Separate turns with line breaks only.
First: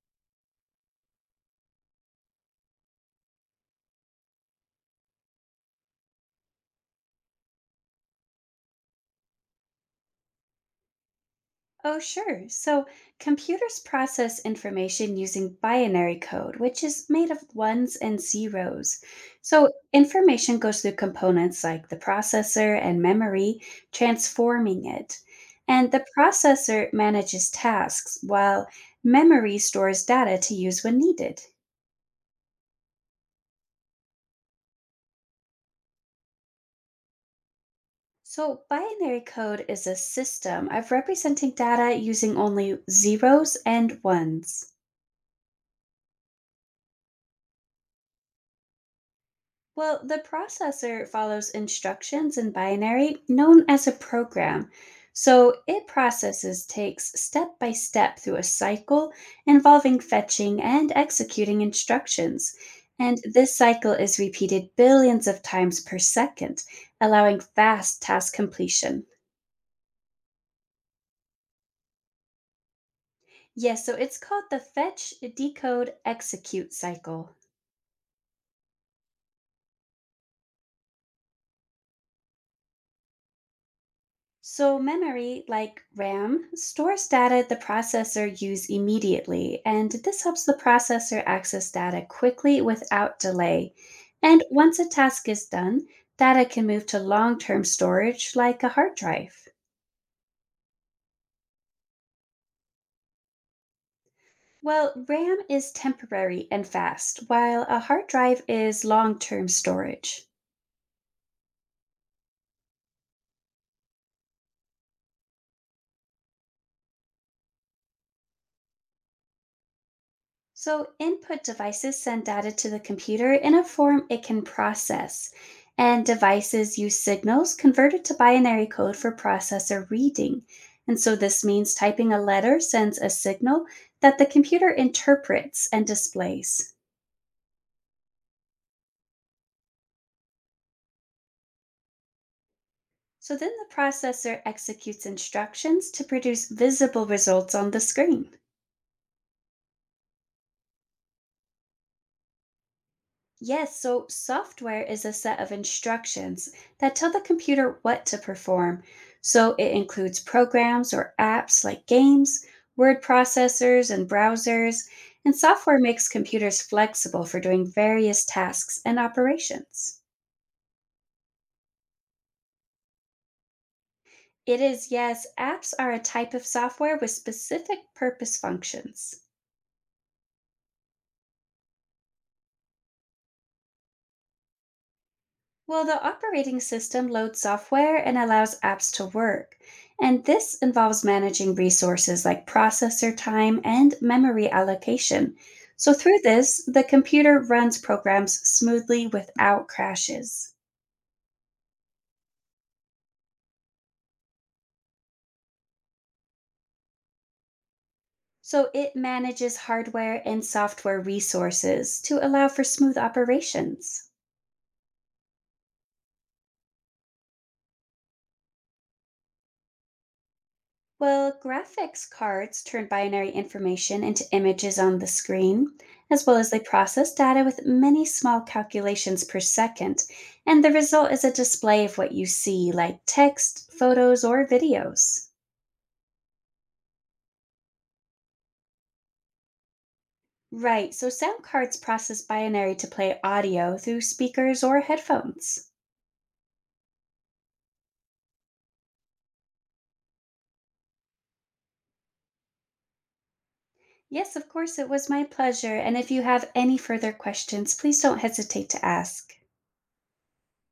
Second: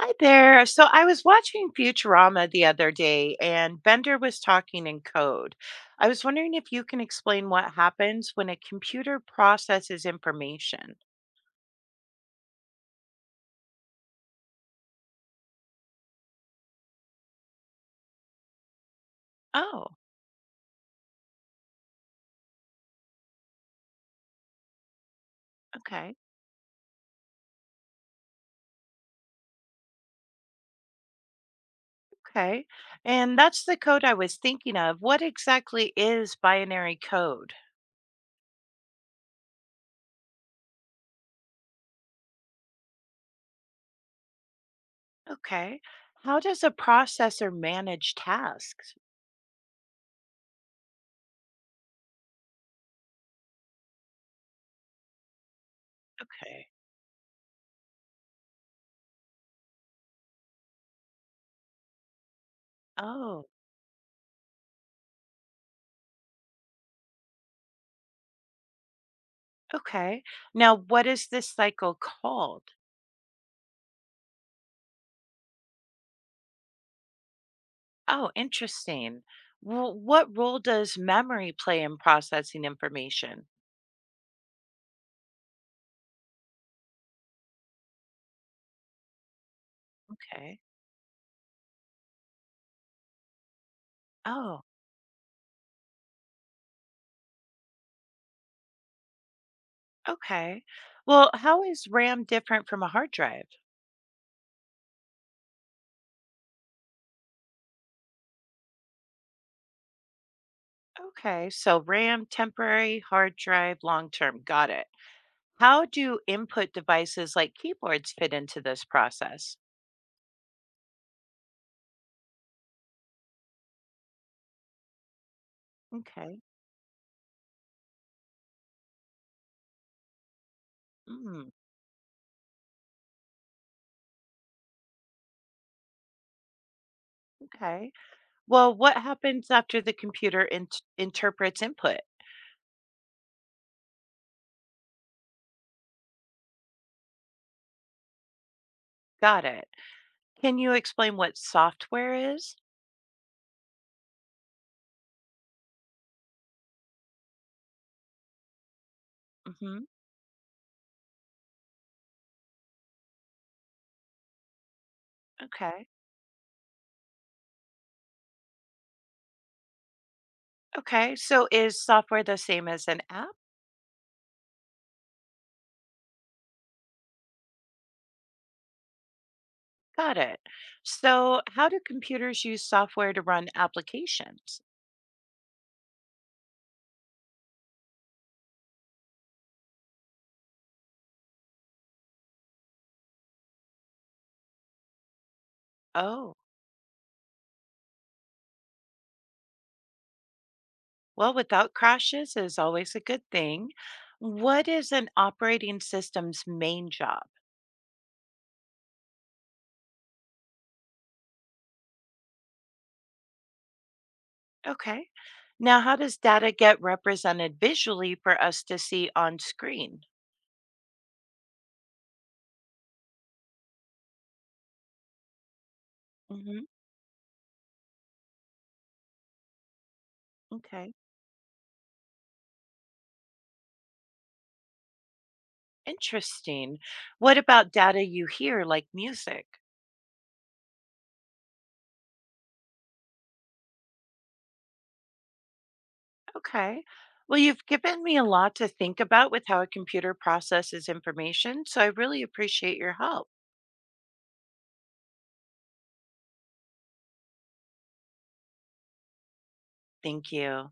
Hi there. So I was watching Futurama the other day and Bender was talking in code. I was wondering if you can explain what happens when a computer processes information.
Oh, sure. So computers process information using binary code, which is made of ones and zeros. So
Oh,
information goes through components like the processor and memory, transforming it. And the
okay.
processor manages tasks while memory stores data to use when needed.
Okay. And that's the code I was thinking of. What exactly is binary code?
So binary code is a system of representing data using only zeros and ones.
Okay. How does a processor manage tasks?
Well, the processor follows instructions in binary known as a program. So it processes
Okay.
takes step by step through a cycle involving fetching and executing instructions. And
Oh,
this cycle is repeated billions of times per second, allowing fast task completion.
okay. Now, what is this cycle called?
Yes, so it's called the fetch, decode, execute cycle.
Oh, interesting. Well, what role does memory play in processing information?
So, memory, like RAM, stores data the processor use immediately, and this helps the
Okay.
processor access data quickly without delay. And
Oh,
once a task is done, data can move to long term storage like a hard drive.
okay. Well, how is RAM different from a hard drive?
Well, RAM is temporary and fast, while a hard drive is long term storage.
Okay. So, RAM, temporary, hard drive, long term. Got it. How do input devices like keyboards fit into this process?
So, input devices send data to the computer in a form it can process, and
Okay.
devices use signals converted to binary code for processor reading. And so, this
Mm,
means typing a letter sends a signal that the computer interprets and displays.
okay. Well, what happens after the computer interprets input?
So, then the processor executes instructions to produce visible results on the screen.
Got it. Can you explain what software is?
Yes, so software is a set of instructions that tell the computer what to perform. So it
Hmm.
includes programs or apps like games, word processors, and browsers. And software
Okay.
makes computers flexible for doing various tasks and operations.
Okay, so is software the same as an app?
It is, yes, apps are a type of software with specific purpose functions.
Got it. So, how do computers use software to run applications?
Well, the operating system loads software and allows apps to work. And this involves managing resources like processor time and memory allocation. So, through
Oh,
this, the computer runs programs smoothly without crashes.
well, without crashes is always a good thing. What is an operating system's main job?
So, it manages hardware and software resources to allow for smooth operations.
Okay. Now, how does data get represented visually for us to see on screen?
Well, graphics cards turn binary information into images on the screen, as well as they
Hmm.
process data with many small calculations per second, and the
Okay,
result is a display of what you see, like text, photos, or videos.
interesting. What about data you hear, like music?
Right, so sound cards process binary to play audio through speakers or headphones.
Okay. Well, you've given me a lot to think about with how a computer processes information, so I really appreciate your help.
Yes, of course, it was my pleasure, and if you have any further questions, please don't hesitate to ask.
Thank you.